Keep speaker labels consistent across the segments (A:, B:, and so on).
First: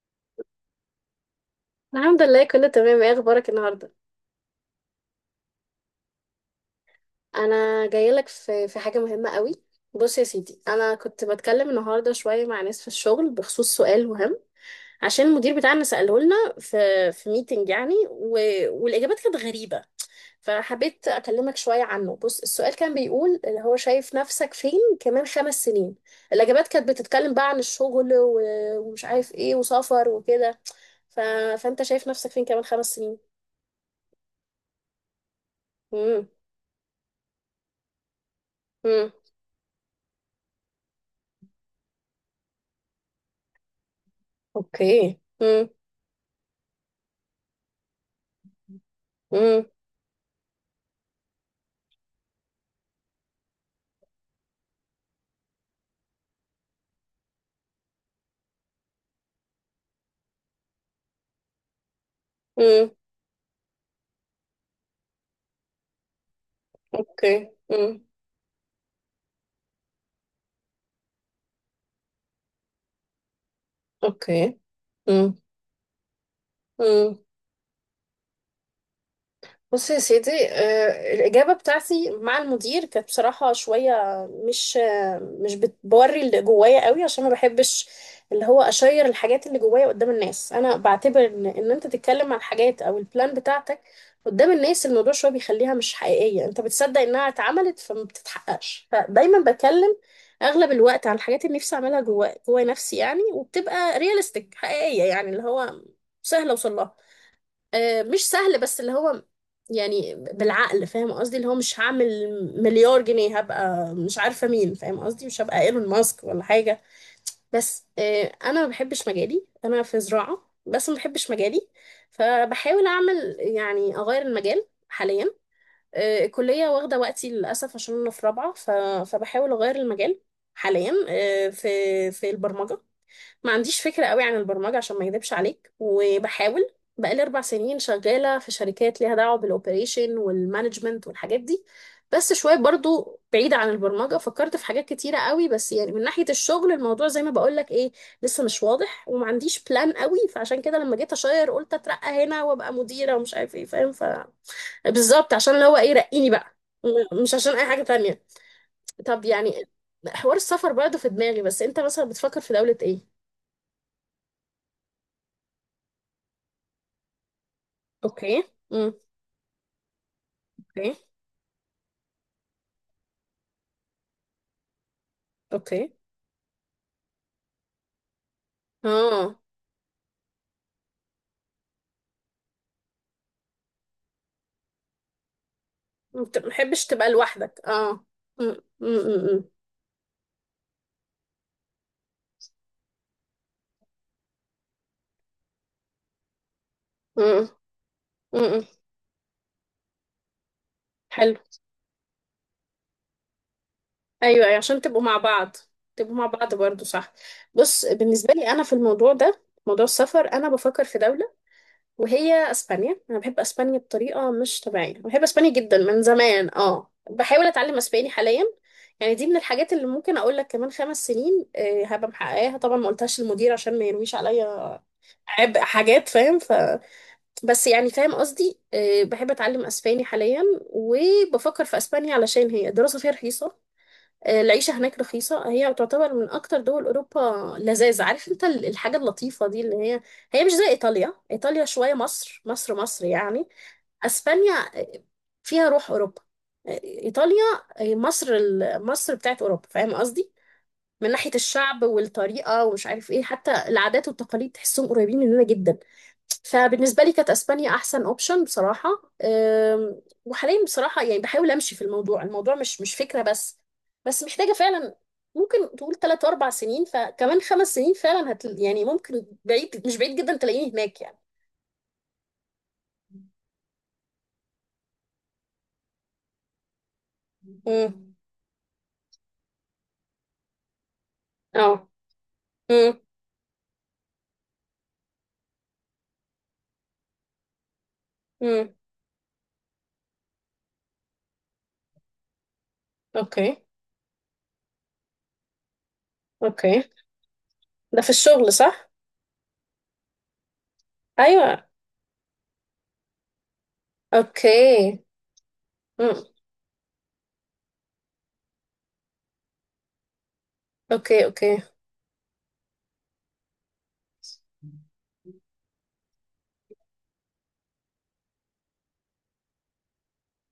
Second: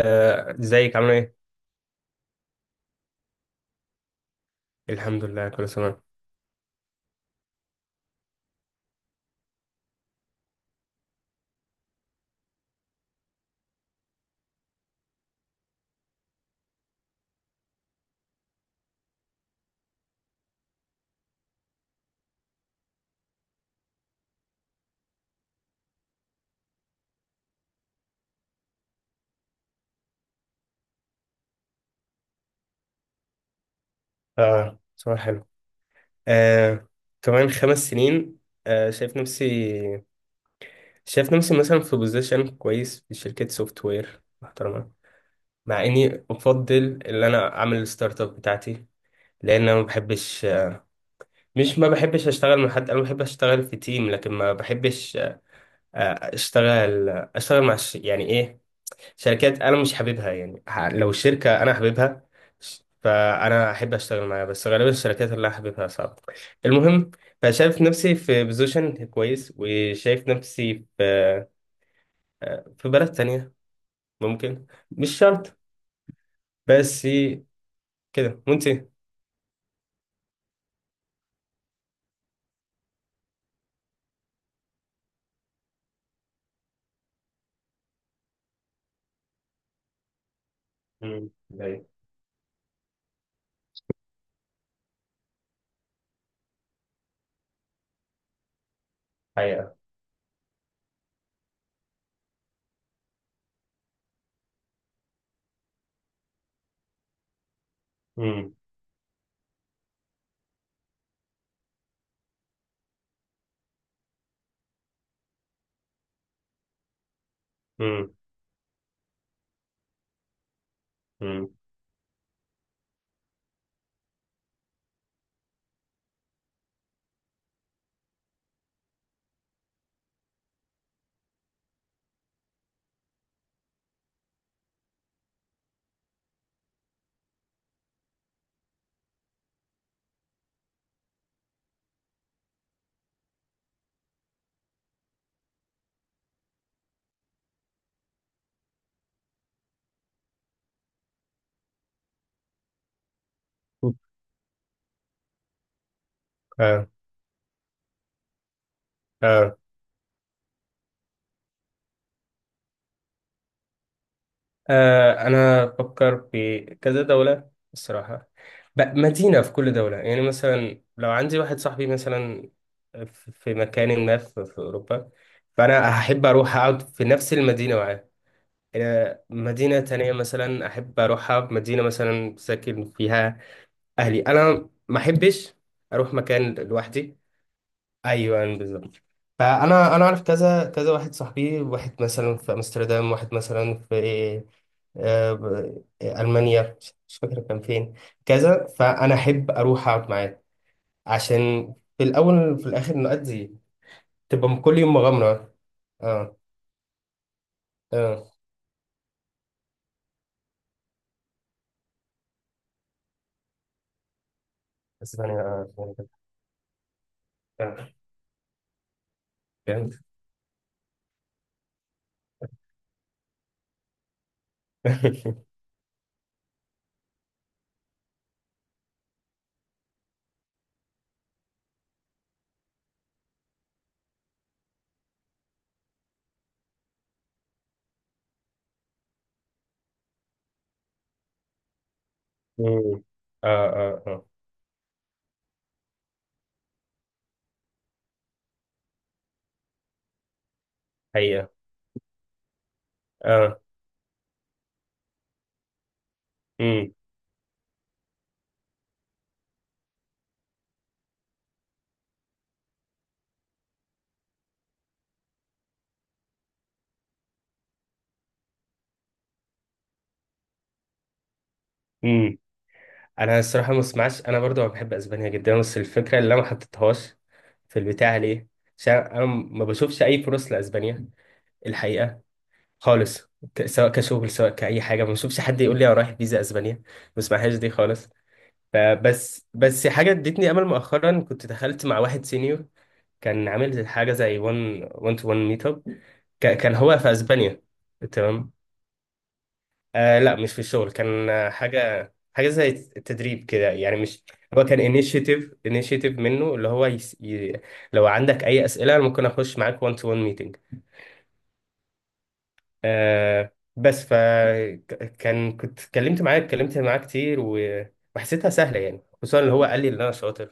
A: ازيك عامل ايه؟
B: الحمد لله، كله تمام. ايه اخبارك النهارده؟
A: الحمد لله كله تمام.
B: انا جايه لك في حاجه مهمه قوي. بص يا سيدي، انا كنت بتكلم النهارده شويه مع ناس في الشغل بخصوص سؤال مهم، عشان المدير بتاعنا ساله لنا في ميتنج يعني والاجابات كانت غريبه. فحبيت اكلمك شويه عنه. بص، السؤال كان بيقول اللي هو شايف نفسك فين كمان 5 سنين. الاجابات كانت بتتكلم بقى عن الشغل ومش عارف ايه، وسفر وكده. ف... فانت شايف نفسك فين كمان خمس سنين؟
A: اه، صباح حلو.
B: امم.
A: آه، كمان 5 سنين. آه،
B: امم.
A: شايف نفسي شايف نفسي مثلا في بوزيشن كويس في شركة سوفت وير محترمة.
B: اوكي.
A: مع اني افضل ان انا اعمل الستارت اب بتاعتي. لان
B: امم.
A: انا ما بحبش. مش ما بحبش اشتغل مع حد، انا بحب اشتغل في تيم لكن ما بحبش اشتغل مع يعني ايه، شركات انا مش حاببها، يعني لو الشركه انا حاببها،
B: امم.
A: فانا احب اشتغل معاها، بس غالبا الشركات اللي انا حاببها صعبه. المهم،
B: اوكي.
A: فشايف
B: امم.
A: نفسي في بوزيشن كويس وشايف نفسي في بلد تانية،
B: اوكي.
A: ممكن مش شرط. بس
B: امم.
A: كده، وانت؟
B: بص يا سيدي، الإجابة بتاعتي مع المدير كانت بصراحة شوية مش، مش بتوري اللي جوايا قوي، عشان ما بحبش اللي هو أشير الحاجات اللي جوايا قدام الناس. أنا بعتبر
A: امم.
B: إن أنت تتكلم عن حاجات أو البلان بتاعتك قدام الناس، الموضوع شوية بيخليها مش حقيقية. أنت بتصدق إنها اتعملت فما بتتحققش. فدايما
A: حقيقة.
B: بتكلم أغلب الوقت عن الحاجات اللي نفسي أعملها جوا نفسي يعني، وبتبقى رياليستيك حقيقية، يعني اللي هو سهل أوصل لها. مش
A: امم.
B: سهل، بس اللي هو يعني بالعقل، فاهم قصدي؟ اللي هو مش هعمل مليار جنيه، هبقى مش عارفة مين، فاهم قصدي؟ مش هبقى ايلون ماسك ولا حاجة. بس
A: امم.
B: انا ما بحبش مجالي، انا في زراعة بس ما بحبش
A: امم.
B: مجالي، فبحاول اعمل يعني اغير المجال حاليا. الكلية واخدة وقتي للأسف عشان انا في رابعة. فبحاول اغير المجال حاليا، في البرمجة. ما عنديش فكرة قوي عن البرمجة عشان ما اكذبش عليك، وبحاول. بقالي 4 سنين شغالة في شركات ليها دعوة بالأوبريشن والمانجمنت والحاجات دي، بس شوية برضو بعيدة عن البرمجة. فكرت في حاجات كتيرة قوي، بس يعني من ناحية الشغل الموضوع زي ما بقولك ايه، لسه مش واضح وما عنديش بلان قوي. فعشان كده لما جيت أشير قلت أترقى هنا وأبقى مديرة ومش عارف ايه، فاهم؟ ف بالظبط، عشان اللي هو ايه، رقيني بقى،
A: اه.
B: مش عشان أي حاجة تانية. طب يعني حوار السفر برضه في دماغي، بس انت مثلا بتفكر في دولة ايه؟
A: أنا بفكر في كذا دولة الصراحة.
B: اوكي. امم.
A: مدينة في كل دولة، يعني مثلا
B: اوكي.
A: لو عندي واحد صاحبي مثلا في مكان ما في أوروبا،
B: اوكي.
A: فأنا هحب أروح أقعد في نفس المدينة معاه.
B: اه،
A: مدينة تانية مثلا أحب أروحها، مدينة مثلا ساكن فيها أهلي. أنا ما أحبش أروح
B: انت ما
A: مكان
B: بتحبش تبقى
A: لوحدي.
B: لوحدك، اه.
A: ايوه،
B: امم.
A: أيوة، بالظبط.
B: امم.
A: فانا اعرف كذا كذا واحد صاحبي، واحد مثلا في امستردام، واحد مثلا في المانيا، مش فاكر
B: امم.
A: كان فين.
B: امم.
A: كذا فانا احب اروح اقعد معاه،
B: حلو.
A: عشان في الاول وفي الاخر نؤدي.
B: ايوه
A: تبقى
B: أيوة،
A: كل
B: عشان
A: يوم
B: تبقوا مع
A: مغامره.
B: بعض. تبقوا مع
A: اه.
B: بعض برضو، صح. بص،
A: اه.
B: بالنسبه لي انا في الموضوع ده، موضوع السفر، انا بفكر في دوله وهي اسبانيا. انا بحب اسبانيا بطريقه مش طبيعيه، أنا
A: بس
B: بحب
A: ثانيه،
B: اسبانيا جدا
A: ثانية
B: من
A: كده.
B: زمان. اه، بحاول اتعلم
A: آه،
B: اسباني حاليا، يعني دي من الحاجات اللي
A: فهمت.
B: ممكن اقول لك كمان 5 سنين هبقى محققاها. طبعا ما قلتهاش للمدير عشان ما يرويش عليا عبء حاجات، فاهم؟ ف بس يعني فاهم قصدي، بحب اتعلم اسباني حاليا وبفكر في اسبانيا علشان هي الدراسه فيها رخيصه، العيشه هناك رخيصه. هي تعتبر من اكتر دول اوروبا لذاذ، عارف انت الحاجه اللطيفه دي اللي هي هي مش زي ايطاليا. ايطاليا شويه مصر مصر
A: مم.
B: مصر
A: اه.
B: يعني.
A: اه. اه.
B: اسبانيا فيها روح اوروبا. ايطاليا مصر، مصر بتاعت اوروبا، فاهم قصدي؟ من ناحيه
A: حقيقه.
B: الشعب والطريقه ومش عارف ايه، حتى
A: اه.
B: العادات والتقاليد تحسهم قريبين مننا جدا. فبالنسبة لي كانت أسبانيا أحسن أوبشن بصراحة. وحاليا بصراحة يعني بحاول أمشي في الموضوع، الموضوع مش فكرة بس، بس محتاجة فعلا. ممكن تقول 3 4 سنين، فكمان 5 سنين فعلا هت يعني ممكن بعيد، مش بعيد جدا تلاقيني هناك يعني.
A: امم. انا الصراحه ما اسمعش، انا برضو بحب اسبانيا جدا، بس الفكره اللي انا ما حطيتهاش في
B: امم.
A: البتاع ليه، عشان انا ما بشوفش اي فرص لاسبانيا،
B: اه.
A: الحقيقه،
B: امم.
A: خالص. سواء كشغل سواء كاي حاجه، ما بشوفش حد يقول لي انا رايح فيزا اسبانيا، ما اسمعهاش دي خالص.
B: امم.
A: فبس حاجه ادتني امل، مؤخرا كنت دخلت مع واحد سينيور كان
B: اوكي.
A: عامل حاجه زي 1 1 تو 1 ميت اب، كان
B: اوكي.
A: هو في اسبانيا.
B: ده في
A: تمام.
B: الشغل صح؟
A: آه لا، مش في الشغل، كان
B: أيوه.
A: حاجة زي التدريب كده، يعني مش. هو كان
B: اوكي.
A: انيشيتيف
B: امم.
A: منه، اللي هو لو عندك أي أسئلة أنا ممكن أخش معاك 1 تو 1 ميتنج.
B: اوكي. اوكي.
A: بس كنت اتكلمت معاه، اتكلمت معاه كتير، وحسيتها سهلة، يعني خصوصا اللي هو قال لي إن أنا شاطر.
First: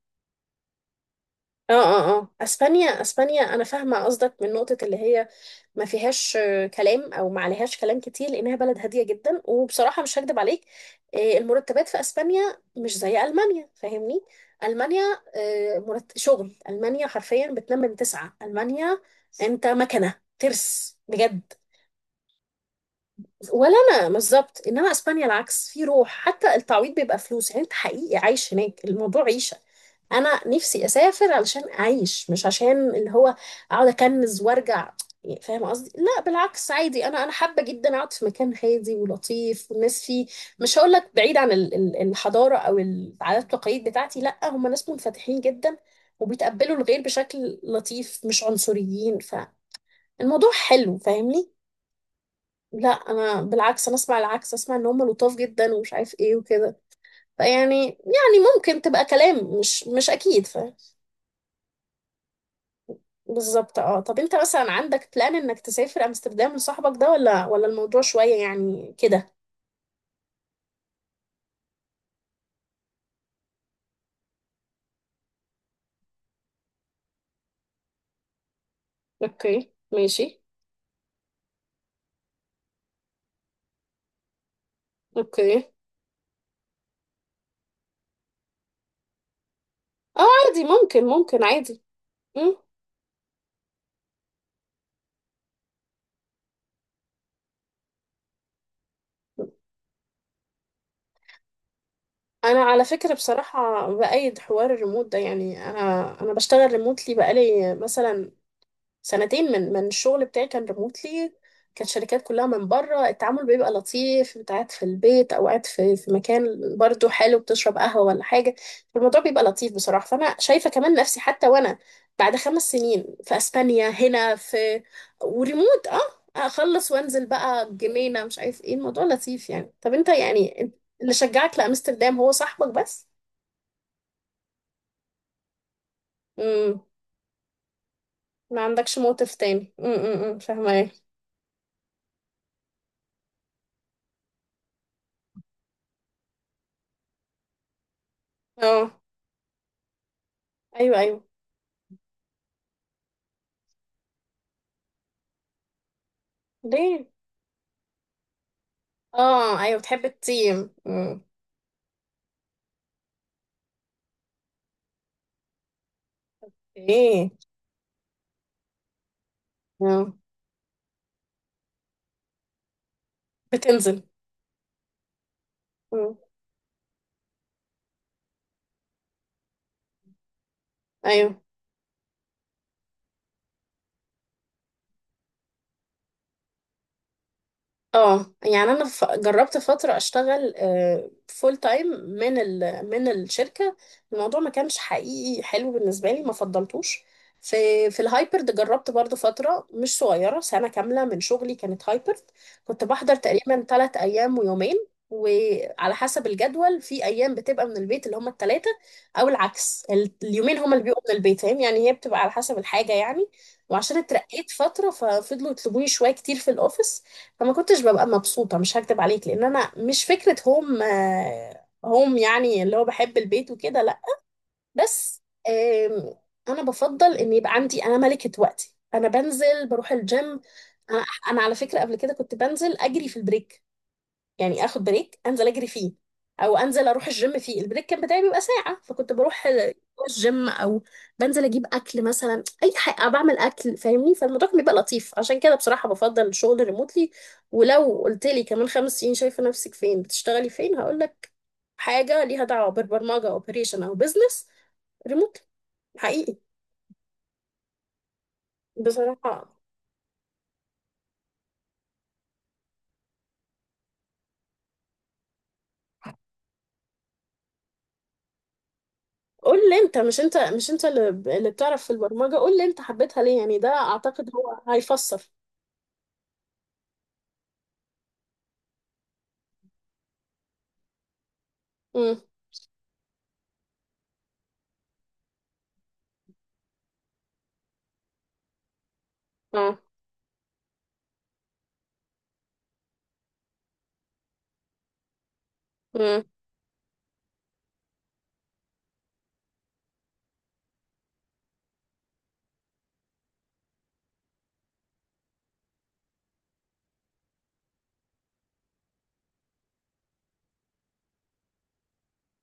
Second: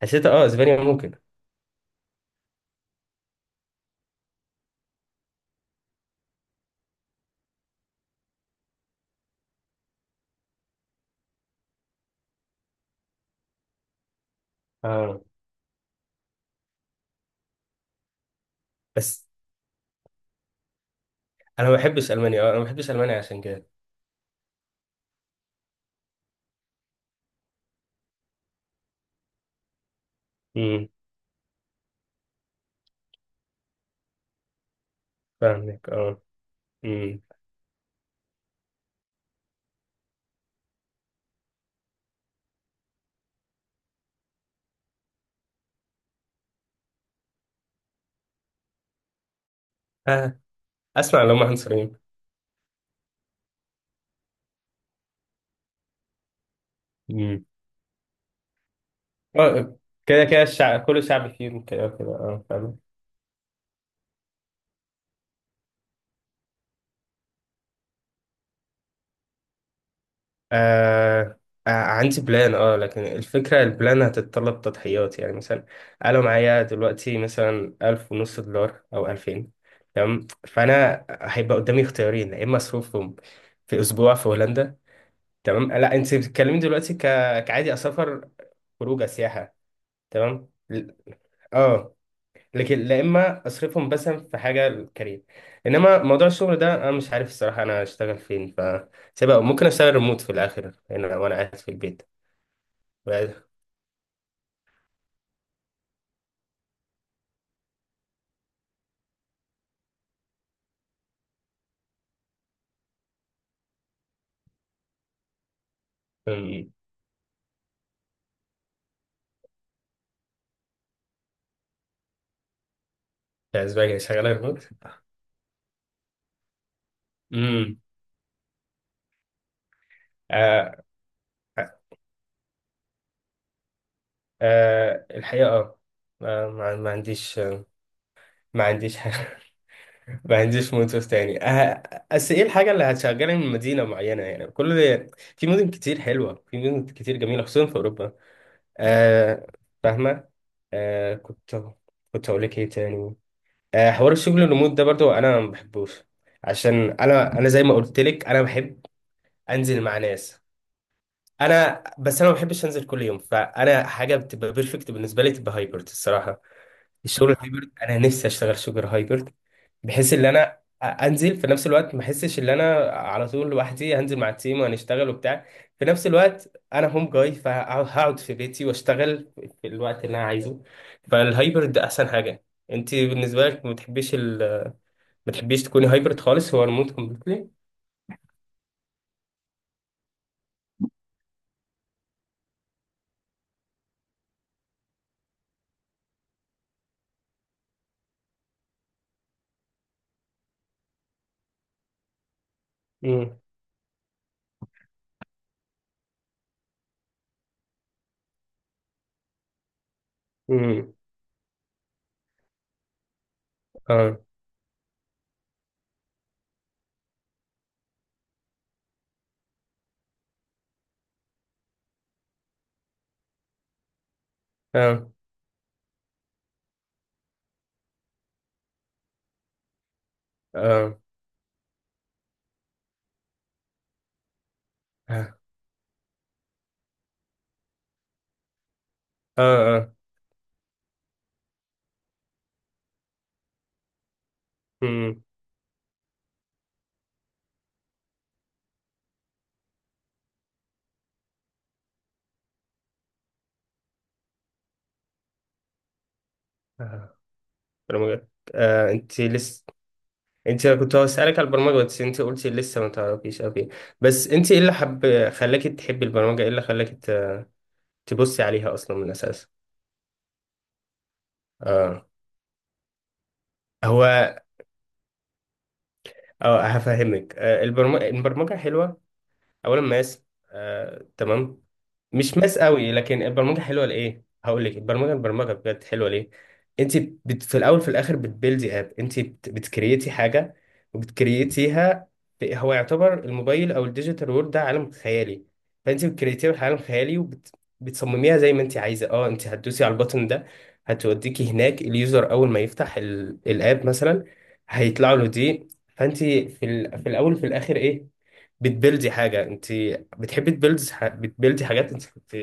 A: فحسيت اسبانيا ممكن.
B: اه اه اه، اسبانيا اسبانيا، انا فاهمه قصدك من نقطه اللي هي ما فيهاش كلام او ما عليهاش كلام كتير لانها بلد هاديه جدا. وبصراحه مش هكدب عليك، المرتبات في اسبانيا مش زي المانيا، فاهمني؟ المانيا
A: اه،
B: شغل المانيا حرفيا بتنام من تسعه. المانيا
A: بس
B: انت مكنه ترس بجد.
A: انا ما بحبش المانيا، انا ما بحبش المانيا عشان كده.
B: ولا انا بالظبط، انما اسبانيا العكس، في روح، حتى التعويض بيبقى فلوس، يعني انت حقيقي عايش هناك، الموضوع عيشه. انا نفسي
A: امم.
B: اسافر علشان اعيش، مش عشان اللي هو اقعد اكنز وارجع، يعني فاهم
A: فاهمك.
B: قصدي؟
A: اه.
B: لا بالعكس، عادي،
A: امم.
B: انا حابه جدا اقعد في مكان هادي ولطيف، والناس فيه مش هقول لك بعيد عن الحضاره او العادات والتقاليد بتاعتي، لا، هم ناس منفتحين جدا وبيتقبلوا الغير بشكل لطيف، مش عنصريين،
A: آه،
B: فالموضوع حلو
A: اسمع، لو هم
B: فاهمني.
A: عنصريين.
B: لا، انا بالعكس انا اسمع العكس، اسمع ان هم لطاف جدا ومش عارف ايه وكده. فيعني يعني ممكن تبقى كلام
A: اه.
B: مش
A: كده كده
B: اكيد، فاهم؟
A: الشعب، كل شعب فيهم كده كده، اه فاهم.
B: بالظبط. اه، طب انت مثلا عندك بلان انك تسافر امستردام لصاحبك ده، ولا الموضوع شوية يعني كده؟
A: آه. عندي بلان، اه، لكن الفكرة البلان هتتطلب تضحيات، يعني مثلا أنا معايا دلوقتي مثلا 1500 دولار أو 2000.
B: اوكي
A: تمام،
B: ماشي.
A: فأنا هيبقى قدامي اختيارين، يا إما أصرفهم في أسبوع في هولندا.
B: اوكي.
A: تمام. لا، أنت بتتكلمي دلوقتي كعادي أسافر خروجة سياحة.
B: اه
A: تمام.
B: عادي، ممكن عادي.
A: اه.
B: مم.
A: لكن لا، اما اصرفهم مثلا في حاجه للكارير، انما موضوع الشغل ده انا مش عارف الصراحه انا اشتغل فين، سيبها، ممكن اشتغل ريموت في الاخر هنا وانا قاعد في البيت.
B: انا على فكرة
A: بعد-
B: بصراحة بأيد حوار الريموت ده، يعني انا انا بشتغل ريموتلي بقالي مثلا سنتين. من الشغل بتاعي كان ريموتلي، كانت شركات كلها من بره. التعامل بيبقى لطيف، انت قاعد في البيت او قاعد في مكان،
A: أمم،
B: برضو حلو، بتشرب قهوة ولا حاجة، الموضوع بيبقى لطيف بصراحة. فانا شايفة كمان نفسي حتى وانا بعد 5 سنين في
A: في
B: اسبانيا،
A: اسبانيا شغاله
B: هنا
A: ريموت.
B: في، وريموت، اه. اخلص وانزل بقى
A: امم.
B: الجنينة مش عارف ايه، الموضوع لطيف يعني. طب انت يعني
A: آه.
B: اللي شجعك
A: آه.
B: لامستردام هو صاحبك بس؟
A: الحقيقه، اه. ما
B: امم.
A: ما عنديش.
B: ما
A: ما عنديش
B: عندكش موقف
A: حاجة.
B: تاني،
A: ما
B: امم، فاهمة
A: عنديش
B: ايه.
A: موتوف تاني، بس ايه الحاجه اللي هتشغلني من مدينه معينه يعني، كل، في مدن كتير حلوه، في مدن كتير جميله، خصوصا في اوروبا.
B: اه
A: آه. فاهمة.
B: ايوه
A: آه
B: ايوه.
A: كنت كنت هقول لك ايه تاني؟ حوار الشغل الريموت ده برضو انا ما بحبوش، عشان
B: ليه؟
A: انا زي ما قلت لك انا بحب
B: اه ايوه،
A: انزل مع
B: بتحب
A: ناس.
B: التيم. مم.
A: انا بس انا ما بحبش انزل كل يوم، فانا حاجه بتبقى بيرفكت بالنسبه لي تبقى هايبرد الصراحه.
B: ايه.
A: الشغل الهايبرد، انا نفسي اشتغل شغل هايبرد، بحيث
B: آه.
A: ان انا انزل في نفس الوقت ما احسش ان انا على طول لوحدي،
B: بتنزل.
A: هنزل مع التيم وهنشتغل وبتاع، في نفس
B: مم.
A: الوقت انا هوم جاي فهقعد في بيتي واشتغل في الوقت اللي انا عايزه،
B: ايوه.
A: فالهايبرد احسن حاجه. انت بالنسبه لك ما بتحبيش تكوني هايبرد خالص؟ هو ريموت كومبليتلي؟
B: اه يعني انا جربت فتره اشتغل فول تايم من من الشركه، الموضوع ما كانش حقيقي حلو بالنسبه لي، ما فضلتوش في. في الهايبرد جربت برضو فتره مش صغيره، سنه كامله من شغلي كانت هايبرد. كنت بحضر
A: امم.
B: تقريبا 3 ايام ويومين، وعلى حسب الجدول، في ايام بتبقى من البيت اللي هما الثلاثه، او العكس، اليومين هما اللي
A: امم.
B: بيبقوا من البيت، فاهم يعني؟ هي بتبقى على حسب الحاجه يعني. وعشان
A: اه.
B: اترقيت فتره، ففضلوا يطلبوني شويه كتير في الاوفيس، فما كنتش ببقى مبسوطة. مش هكدب عليك، لأن أنا مش فكرة هوم، هوم يعني اللي هو بحب البيت وكده، لأ،
A: اه.
B: بس. آم، أنا بفضل إن يبقى عندي أنا ملكة وقتي. أنا بنزل بروح الجيم.
A: اه.
B: أنا أنا على فكرة قبل كده كنت بنزل أجري في البريك، يعني اخد بريك
A: اه.
B: انزل اجري فيه او انزل اروح الجيم فيه. البريك كان بتاعي بيبقى ساعه، فكنت بروح
A: اه.
B: الجيم او بنزل اجيب اكل مثلا اي حاجه، أو بعمل اكل، فاهمني؟ فالموضوع كان بيبقى لطيف،
A: امم.
B: عشان كده بصراحه بفضل الشغل ريموتلي. ولو قلت لي كمان 5 سنين شايفه نفسك فين، بتشتغلي فين، هقول لك حاجه ليها دعوه بالبرمجه او اوبريشن او بزنس، ريموتلي، حقيقي،
A: اه. آه. آه. آه. آه. آه. آه. آه. آه.
B: بصراحه.
A: انت كنت هسألك على البرمجة بس انت قلتي لسه ما تعرفيش، اوكي، بس انت ايه اللي حب خلاكي تحبي البرمجة؟ ايه اللي خلاكي تبصي عليها اصلا من الاساس؟
B: قول لي انت، مش انت مش انت اللي اللي بتعرف في
A: اه.
B: البرمجه، قول لي انت حبيتها ليه، يعني ده اعتقد
A: هو.
B: هو هيفسر.
A: اه هفهمك. البرمجة حلوة. اولا ماس، تمام.
B: امم.
A: مش ماس قوي لكن البرمجه حلوه، لايه هقول لك البرمجه بجد حلوه ليه. انت في الاول في الاخر بتبيلدي اب، انت بتكريتي حاجه وبتكريتيها. هو يعتبر الموبايل او الديجيتال وورد ده عالم خيالي، فانت
B: اه.
A: بتكريتيها في عالم خيالي بتصمميها زي ما انت عايزه. اه، انت هتدوسي على البوتن ده هتوديكي هناك. اليوزر اول ما يفتح الاب مثلا هيطلع له دي. فانت في الاول في الاخر ايه؟ بتبلدي حاجة، انت بتحبي تبلدي بتبلدي حاجات، انت كنت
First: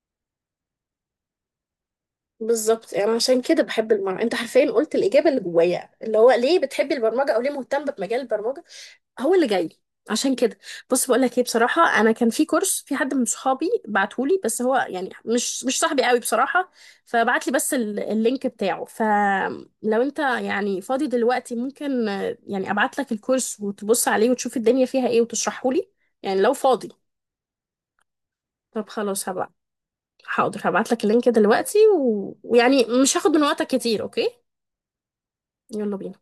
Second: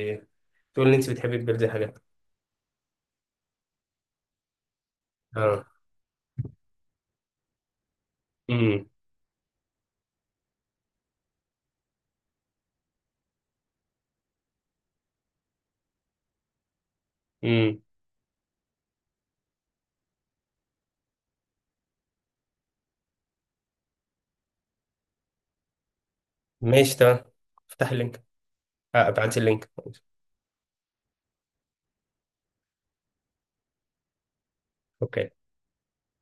A: تقول ان انت بتحبي تبلدي حاجات.
B: بالظبط، يعني عشان كده بحب البرمجه. انت حرفيا قلت الاجابه اللي
A: اه.
B: جوايا، اللي هو ليه بتحبي البرمجه او ليه مهتم بمجال البرمجه،
A: امم.
B: هو اللي جاي. عشان كده بص، بقول لك ايه، بصراحه انا كان في كورس، في حد من صحابي بعتهولي، بس هو يعني مش صاحبي قوي بصراحه، فبعت لي بس
A: امم.
B: اللينك بتاعه. فلو انت يعني فاضي دلوقتي، ممكن يعني ابعت لك الكورس وتبص عليه وتشوف الدنيا فيها ايه وتشرحه لي، يعني لو فاضي.
A: ماشي، تمام. افتح اللينك.
B: طب
A: اه،
B: خلاص
A: ابعتي
B: هبعت.
A: اللينك.
B: حاضر، هبعت لك اللينك دلوقتي ويعني مش هاخد من وقتك كتير، اوكي.
A: اوكي.
B: يلا بينا.